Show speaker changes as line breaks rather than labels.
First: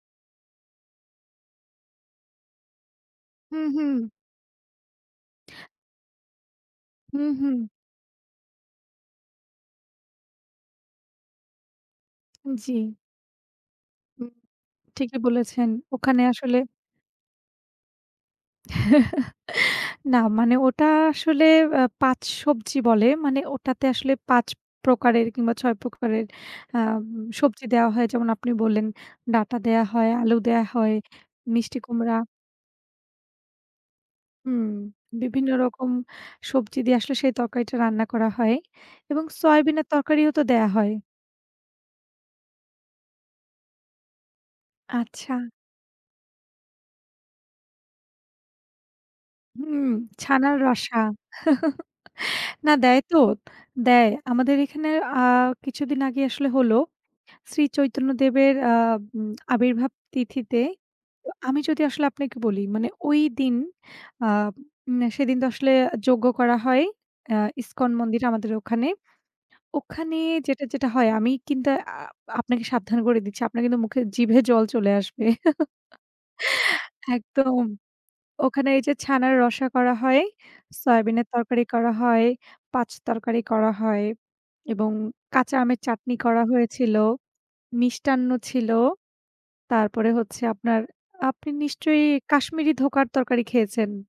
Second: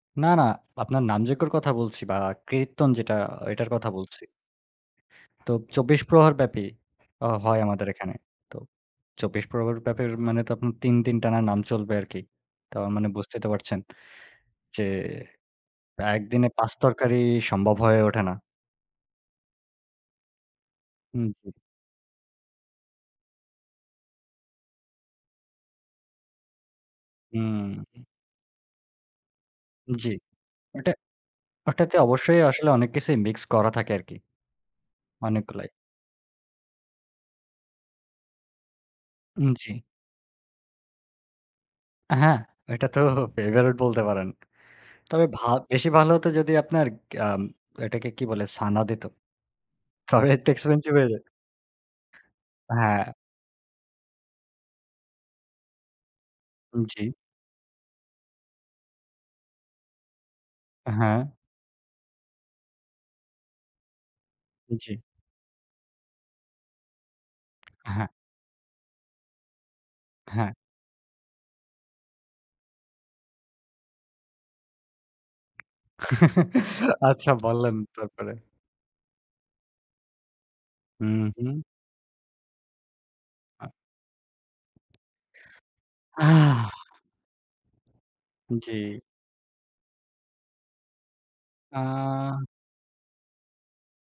না, না, আপনার নামযোগ্যর কথা বলছি না কীর্তন যেটা
হুম,
এটার কথা
হুম।
বলছি। তো ২৪ প্রহার ব্যাপী অ
হুম, হুম।
হয় আমাদের এখানে তো ২৪ প্রহার ব্যাপী মানে তো আপনার ৩ দিন টানা নাম চলবে আরকি তো
জি।
মানে বুঝতেই তো পারছেন
হুম,
যে,
ঠিকই বলেছেন, ওখানে
একদিনে
আসলে
৫ তরকারি সম্ভব হয়ে ওঠে না।
না মানে ওটা
হুম,
আসলে
জি।
আ ৫ সবজি বলে মানে ওটাতে আসলে ৫ প্রকারের কিংবা ৬ প্রকারের আম সবজি দেওয়া
হুম।
হয়। যেমন আপনি বললেন, ডাটা দেওয়া
জি,
হয়, আলু দেওয়া
ওটা,
হয়, মিষ্টি
ওটাতে
কুমড়া।
অবশ্যই আসলে অনেক কিছুই মিক্স করা থাকে আরকি।
হুম,
অনেক
বিভিন্ন
গুলাই।
রকম সবজি দিয়ে আসলে সেই তরকারিটা রান্না করা হয় এবং
হুম জি।
সোয়াবিনের তরকারিও তো দেওয়া হয়।
আ হ্যাঁ, ওইটা তো ফেভারিট বলতে পারেন। তবে
আচ্ছা।
ভা বেশি ভালো হত যদি আপনার গি আম এটাকে কি বলে? ছানা দিত
হুম,
তবে একটু
ছানার
এক্সপেনসিভ
রসা।
হয়ে যায়।
না দেয়
হ্যাঁ।
তো! দেয় আমাদের এখানে আ কিছুদিন আগে আসলে হল
উম জি।
শ্রী চৈতন্য দেবের আম আবির্ভাব তিথিতে
হ্যাঁ।
আমি যদি আসলে আপনাকে বলি মানে ঐ দিন আ
জি।
মানে সেদিন তো আসলে যোগ্য করা হয় আ ইসকন
আ হ্যাঁ।
মন্দির আমাদের ওখানে। ওখানে
হ্যাঁ।
যেটা, যেটা হয় আমি কিন্তু আ আপনাকে সাবধান করে দিচ্ছি, আপনার কিন্তু মুখে জিভে জল চলে আসবে।
আচ্ছা
একদম
বললেন তারপরে।
ওখানে এই যে ছানার রসা করা হয়,
হুম,
সয়াবিনের
হুম।
তরকারি করা হয়, ৫ তরকারি
আ
করা হয় এবং কাঁচা আমের চাটনি করা
আহ!
হয়েছিল, মিষ্টান্ন ছিল
জি।
তারপরে হচ্ছে আপনার, আপনি নিশ্চয়ই
আ
কাশ্মীরি ধোকার তরকারি খেয়েছেন?